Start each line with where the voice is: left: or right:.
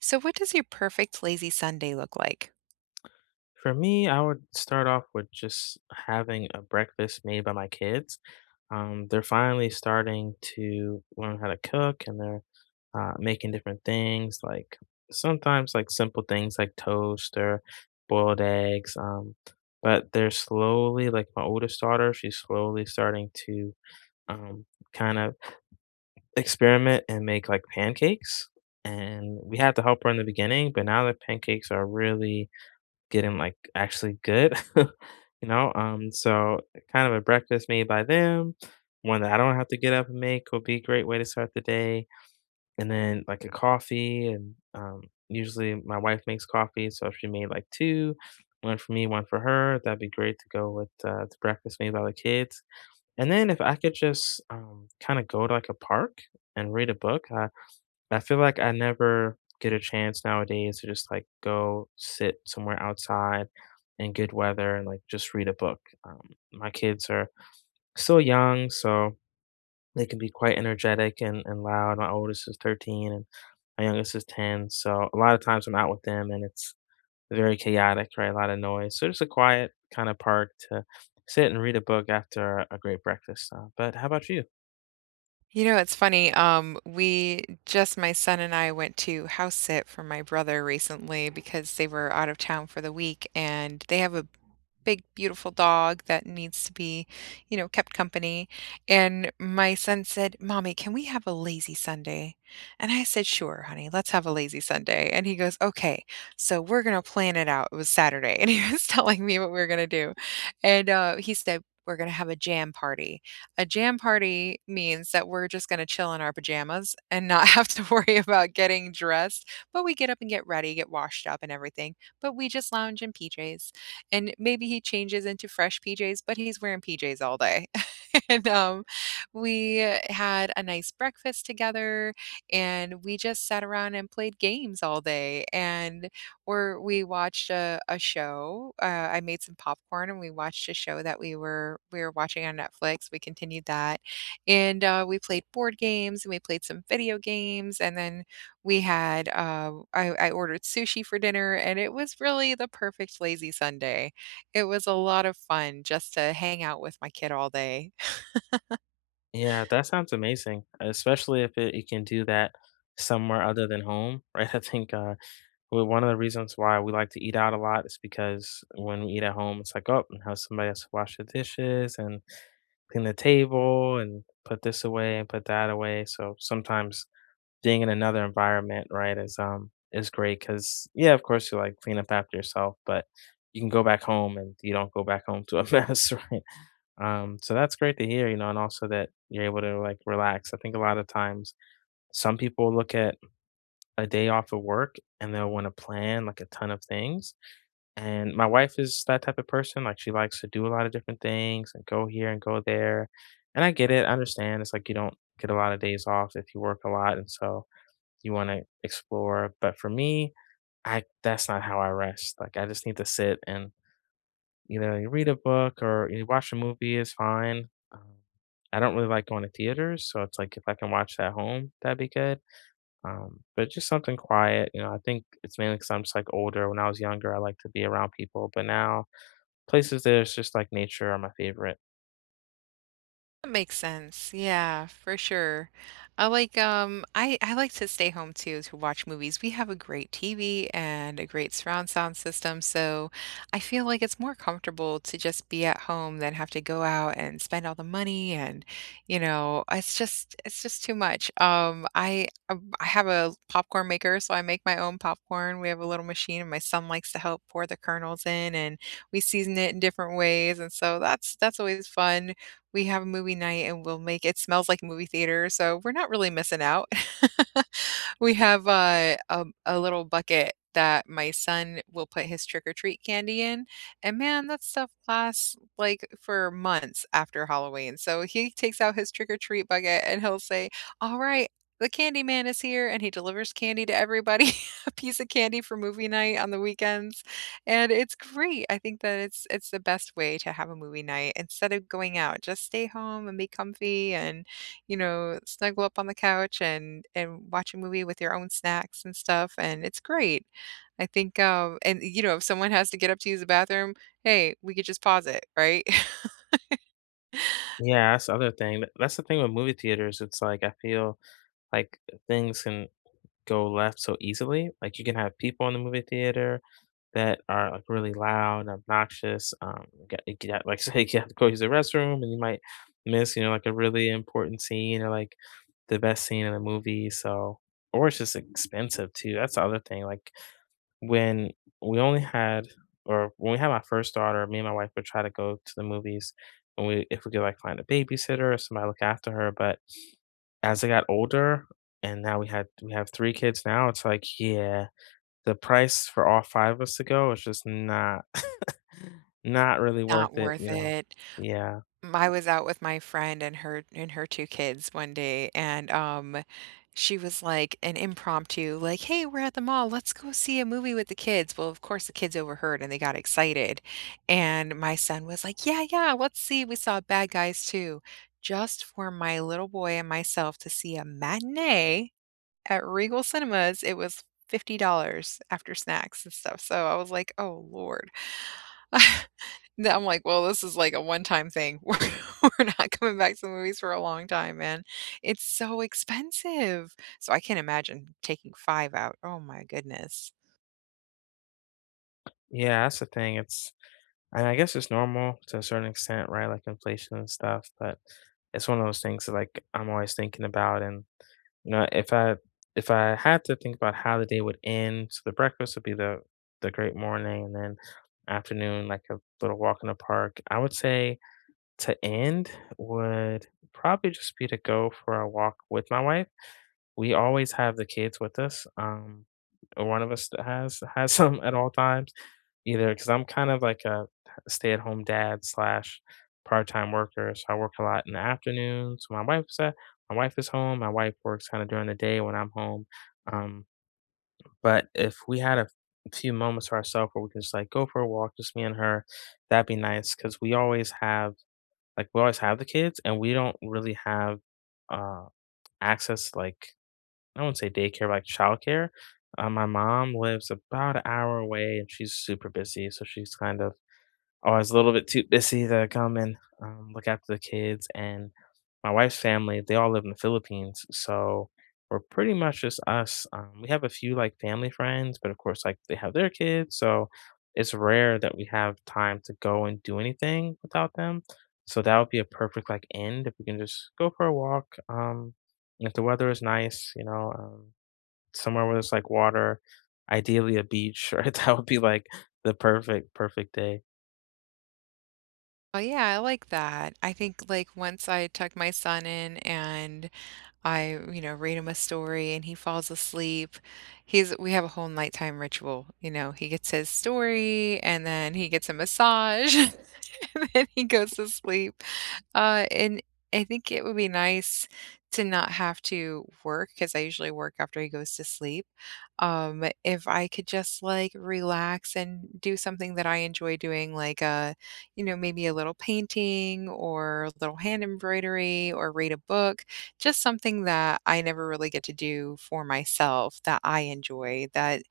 right: So, what does your perfect lazy Sunday look like?
left: For me, I would start off with just having a breakfast made by my kids. They're finally starting to learn how to cook, and they're making different things, like sometimes like simple things like toast or boiled eggs. But they're slowly, like my oldest daughter, she's slowly starting to um, kind of experiment and make like pancakes. And we had to help her in the beginning, but now the pancakes are really getting, like, actually good, so kind of a breakfast made by them, one that I don't have to get up and make, would be a great way to start the day. And then, like, a coffee and, usually my wife makes coffee, so if she made, like, 2, 1 for me, 1 for her, that'd be great to go with, the breakfast made by the kids. And then if I could just, kinda go to, like, a park and read a book. I feel like I never get a chance nowadays to just like go sit somewhere outside in good weather and like just read a book. Um, my kids are still young, so they can be quite energetic and, loud. My oldest is 13, and my youngest is 10. So a lot of times I'm out with them, and it's very chaotic, right? A lot of noise. So just a quiet kind of park to sit and read a book after a great breakfast. But how about you?
right: You know, it's funny. We just my son and I went to house sit for my brother recently because they were out of town for the week, and they have a big, beautiful dog that needs to be, you know, kept company. And my son said, "Mommy, can we have a lazy Sunday?" And I said, "Sure, honey, let's have a lazy Sunday." And he goes, "Okay, so we're gonna plan it out." It was Saturday, and he was telling me what we were gonna do. And he said, "We're gonna have a jam party." A jam party means that we're just gonna chill in our pajamas and not have to worry about getting dressed, but we get up and get ready, get washed up and everything, but we just lounge in PJs. And maybe he changes into fresh PJs, but he's wearing PJs all day. and We had a nice breakfast together, and we just sat around and played games all day, and or we watched a show. I made some popcorn, and we watched a show that we were watching on Netflix. We continued that, and we played board games, and we played some video games, and then we had I ordered sushi for dinner, and it was really the perfect lazy Sunday. It was a lot of fun just to hang out with my kid all day.
left: Yeah, that sounds amazing, especially if it can do that somewhere other than home, right? I think well, one of the reasons why we like to eat out a lot is because when we eat at home, it's like, oh, now somebody has to wash the dishes and clean the table and put this away and put that away. So sometimes being in another environment, right, is great because, yeah, of course you like clean up after yourself, but you can go back home and you don't go back home to a mess, right? So that's great to hear, you know, and also that you're able to like relax. I think a lot of times some people look at a day off of work and they'll want to plan like a ton of things. And my wife is that type of person. Like she likes to do a lot of different things and go here and go there. And I get it. I understand. It's like you don't get a lot of days off if you work a lot. And so you want to explore. But for me, I that's not how I rest. Like I just need to sit and you know, you read a book or you watch a movie is fine. Um, I don't really like going to theaters, so it's like if I can watch that at home, that'd be good. But just something quiet, you know. I think it's mainly because I'm just like older. When I was younger, I like to be around people, but now places there's just like nature are my favorite.
right: That makes sense. Yeah, for sure. I like I like to stay home too to watch movies. We have a great TV and a great surround sound system, so I feel like it's more comfortable to just be at home than have to go out and spend all the money. And you know, it's just too much. I have a popcorn maker, so I make my own popcorn. We have a little machine and my son likes to help pour the kernels in, and we season it in different ways, and so that's always fun. We have a movie night and we'll make it smells like movie theater, so we're not really missing out. We have a little bucket that my son will put his trick or treat candy in, and man, that stuff lasts, like, for months after Halloween, so he takes out his trick or treat bucket and he'll say, "Alright, the Candy Man is here," and he delivers candy to everybody, a piece of candy for movie night on the weekends. And it's great. I think that it's the best way to have a movie night instead of going out. Just stay home and be comfy and, you know, snuggle up on the couch and watch a movie with your own snacks and stuff, and it's great. I think, and, you know, if someone has to get up to use the bathroom, hey, we could just pause it, right?
left: Yeah, that's the other thing. That's the thing with movie theaters. It's like I feel like things can go left so easily. Like you can have people in the movie theater that are like really loud and obnoxious. You get, like say you have to go use the restroom, and you might miss you know like a really important scene or like the best scene in the movie. So or it's just expensive too. That's the other thing. Like when we only had when we had my first daughter, me and my wife would try to go to the movies when we if we could like find a babysitter or somebody look after her. But as I got older and now we had we have three kids now, it's like, yeah, the price for all five of us to go is just not not really
right: Not
left: worth it,
right: worth
left: you know.
right: it.
left: Yeah.
right: I was out with my friend and her 2 kids one day, and, she was like an impromptu, like, "Hey, we're at the mall, let's go see a movie with the kids." Well, of course, the kids overheard and they got excited, and my son was like, "Yeah, yeah, let's see." We saw Bad Guys Too, just for my little boy and myself. To see a matinee at Regal Cinemas, it was $50 after snacks and stuff, so I was like, "Oh, lord." Then I'm like, "Well, this is like a one-time thing. We're not coming back to the movies for a long time, man." It's so expensive. So I can't imagine taking 5 out. Oh my goodness.
left: Yeah, that's the thing. It's and I guess it's normal to a certain extent, right? Like inflation and stuff, but it's one of those things that like I'm always thinking about. And now, if I had to think about how the day would end, so the breakfast would be the great morning, and then afternoon, like a little walk in the park. I would say to end would probably just be to go for a walk with my wife. We always have the kids with us. One of us that has some at all times, either because I'm kind of like a stay at home dad slash part time worker, so I work a lot in the afternoons. My wife is home. My wife works kind of during the day when I'm home. Um, but if we had a few moments to ourselves where we can just like go for a walk, just me and her, that'd be nice because we always have the kids and we don't really have uh access, like I wouldn't say daycare, like childcare. My mom lives about an hour away and she's super busy. So she's kind of always a little bit too busy to come and look after the kids. And my wife's family, they all live in the Philippines. So we're pretty much just us. We have a few like family friends, but of course, like they have their kids. So it's rare that we have time to go and do anything without them. So that would be a perfect like end if we can just go for a walk. If the weather is nice, you know, somewhere where there's like water, ideally a beach, right? That would be like the perfect, perfect day.
right: Oh yeah, I like that. I think, like, once I tuck my son in, and I, you know, read him a story and he falls asleep. He's we have a whole nighttime ritual, you know, he gets his story and then he gets a massage and then he goes to sleep. And I think it would be nice to not have to work because I usually work after he goes to sleep. If I could just like relax and do something that I enjoy doing, like a, you know, maybe a little painting or a little hand embroidery or read a book, just something that I never really get to do for myself that I enjoy, that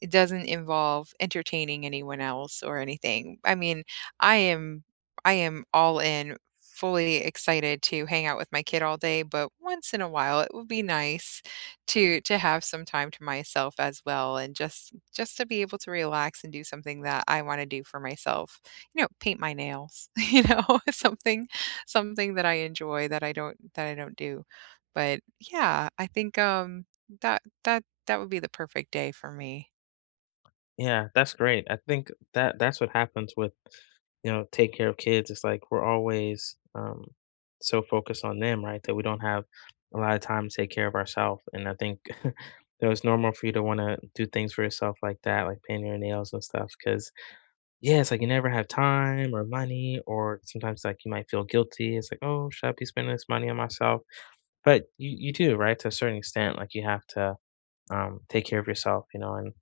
right: it doesn't involve entertaining anyone else or anything. I mean, I am I am all in, fully excited to hang out with my kid all day, but once in a while it would be nice to have some time to myself as well, and just to be able to relax and do something that I want to do for myself. You know, paint my nails, you know, something, something that I enjoy, that I don't do. But yeah, I think that would be the perfect day for me.
left: Yeah, that's great. I think that that's what happens with, you know, take care of kids. It's like we're always so focused on them, right? That we don't have a lot of time to take care of ourselves. And I think you know, it's normal for you to want to do things for yourself like that, like painting your nails and stuff. Cause yeah, it's like you never have time or money, or sometimes like you might feel guilty. It's like, oh, should I be spending this money on myself? But you do, right? To a certain extent, like, you have to, take care of yourself, you know, and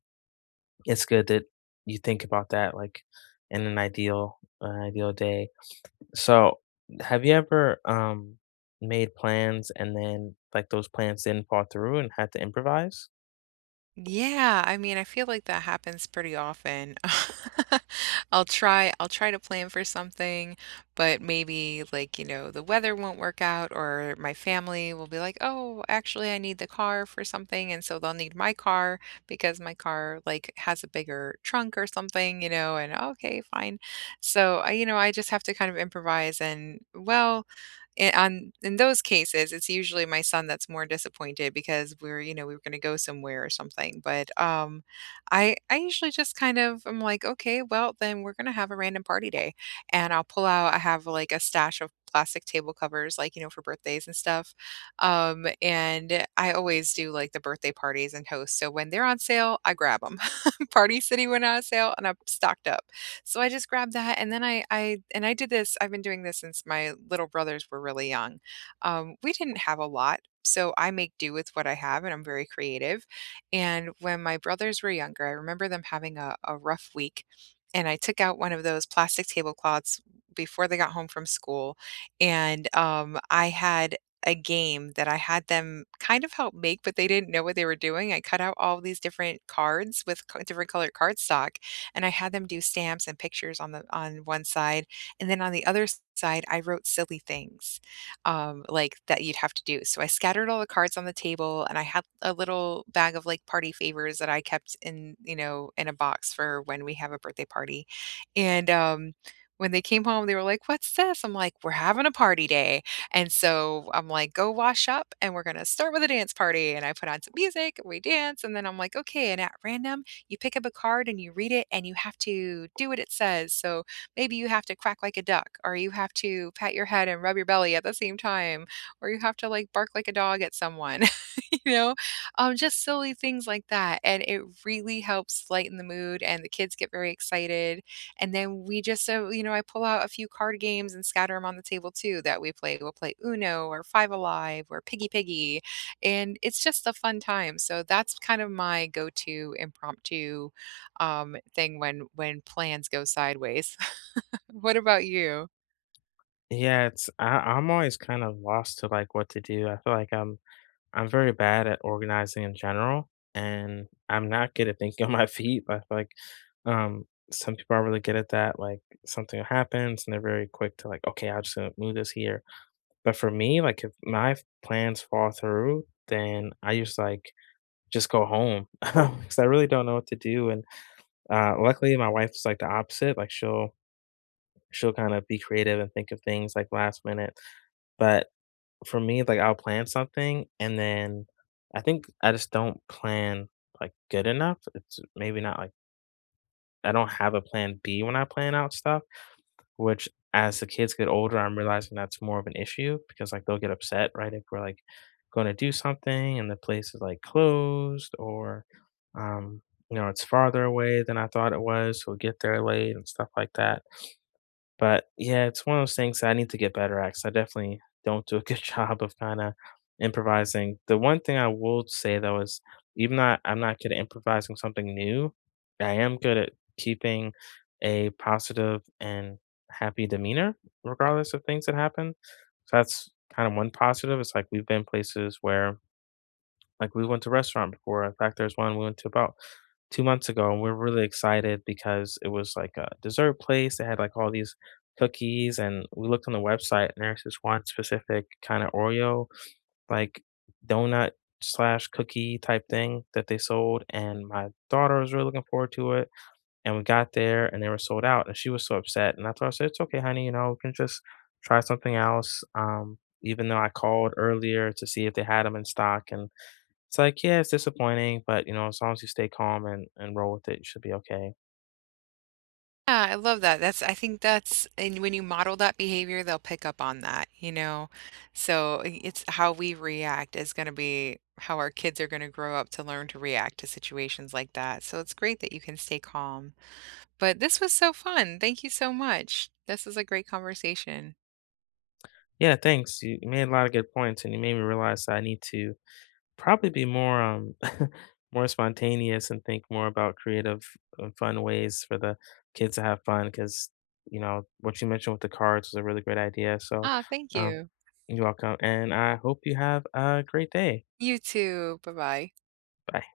left: it's good that you think about that, like, in an ideal day. So, have you ever, made plans and then, like, those plans didn't fall through and had to improvise?
right: Yeah, I mean, I feel like that happens pretty often. I'll try to plan for something, but maybe like, you know, the weather won't work out, or my family will be like, "Oh, actually I need the car for something." And so they'll need my car because my car like has a bigger trunk or something, you know, and okay, fine. So, I You know, I just have to kind of improvise and well, and on in those cases, it's usually my son that's more disappointed because we're, you know, we were going to go somewhere or something. But I usually just kind of I'm like, okay, well then we're going to have a random party day, and I'll pull out. I have like a stash of plastic table covers, like you know, for birthdays and stuff. And I always do like the birthday parties and hosts. So when they're on sale, I grab them. Party City went on sale, and I'm stocked up. So I just grabbed that, and then I did this, I've been doing this since my little brothers were really young. We didn't have a lot, so I make do with what I have, and I'm very creative. And when my brothers were younger, I remember them having a rough week, and I took out one of those plastic tablecloths before they got home from school, and I had a game that I had them kind of help make, but they didn't know what they were doing. I cut out all these different cards with different colored cardstock, and I had them do stamps and pictures on the on one side, and then on the other side, I wrote silly things, like that you'd have to do. So I scattered all the cards on the table, and I had a little bag of like party favors that I kept in, you know, in a box for when we have a birthday party. And when they came home, they were like, "What's this?" I'm like, "We're having a party day." And so I'm like, go wash up and we're going to start with a dance party. And I put on some music and we dance. And then I'm like, okay. And at random, you pick up a card and you read it and you have to do what it says. So maybe you have to quack like a duck, or you have to pat your head and rub your belly at the same time, or you have to like bark like a dog at someone, you know, just silly things like that. And it really helps lighten the mood, and the kids get very excited. And then we just, you know, I pull out a few card games and scatter them on the table too that we play. We'll play Uno or Five Alive or Piggy Piggy, and it's just a fun time. So that's kind of my go-to impromptu, thing when plans go sideways. What about you?
left: Yeah, it's I I'm always kind of lost to, like, what to do. I feel like I'm very bad at organizing in general, and I'm not good at thinking on my feet, but I feel like Um, some people are really good at that, like something happens and they're very quick to like, okay, I'm just gonna move this here. But for me, like if my plans fall through, then I just like just go home because I really don't know what to do. And luckily, my wife is like the opposite. Like she'll kind of be creative and think of things like last minute. But for me, like I'll plan something and then I think I just don't plan like good enough. It's maybe not like I don't have a plan B when I plan out stuff, which as the kids get older, I'm realizing that's more of an issue because like they'll get upset, right? If we're like going to do something and the place is like closed or um, you know, it's farther away than I thought it was, so we get there late and stuff like that. But yeah, it's one of those things that I need to get better at, 'cause I definitely don't do a good job of kinda improvising. The one thing I will say though is even though I'm not good at improvising something new, I am good at keeping a positive and happy demeanor regardless of things that happen. So that's kind of one positive. It's like we've been places where like we went to a restaurant before. In fact, there's one we went to about 2 months ago, and we're really excited because it was like a dessert place. They had like all these cookies, and we looked on the website, and there's this one specific kind of Oreo, like donut slash cookie type thing that they sold. And my daughter was really looking forward to it. And we got there, and they were sold out, and she was so upset. And I told her, I said, "It's okay, honey. You know, we can just try something else." Even though I called earlier to see if they had them in stock, and it's like, yeah, it's disappointing, but you know, as long as you stay calm and, roll with it, you should be okay.
right: Yeah, I love that. That's I think that's and when you model that behavior, they'll pick up on that, you know? So it's how we react is going to be how our kids are going to grow up to learn to react to situations like that. So it's great that you can stay calm. But this was so fun. Thank you so much. This is a great conversation.
left: Yeah, thanks. You made a lot of good points and you made me realize that I need to probably be more more spontaneous and think more about creative and fun ways for the kids to have fun because you know, what you mentioned with the cards was a really great idea. So
right: Ah, thank
left: um
right: you.
left: you're welcome. And I hope you have a great day.
right: You too. Bye bye.
left: Bye.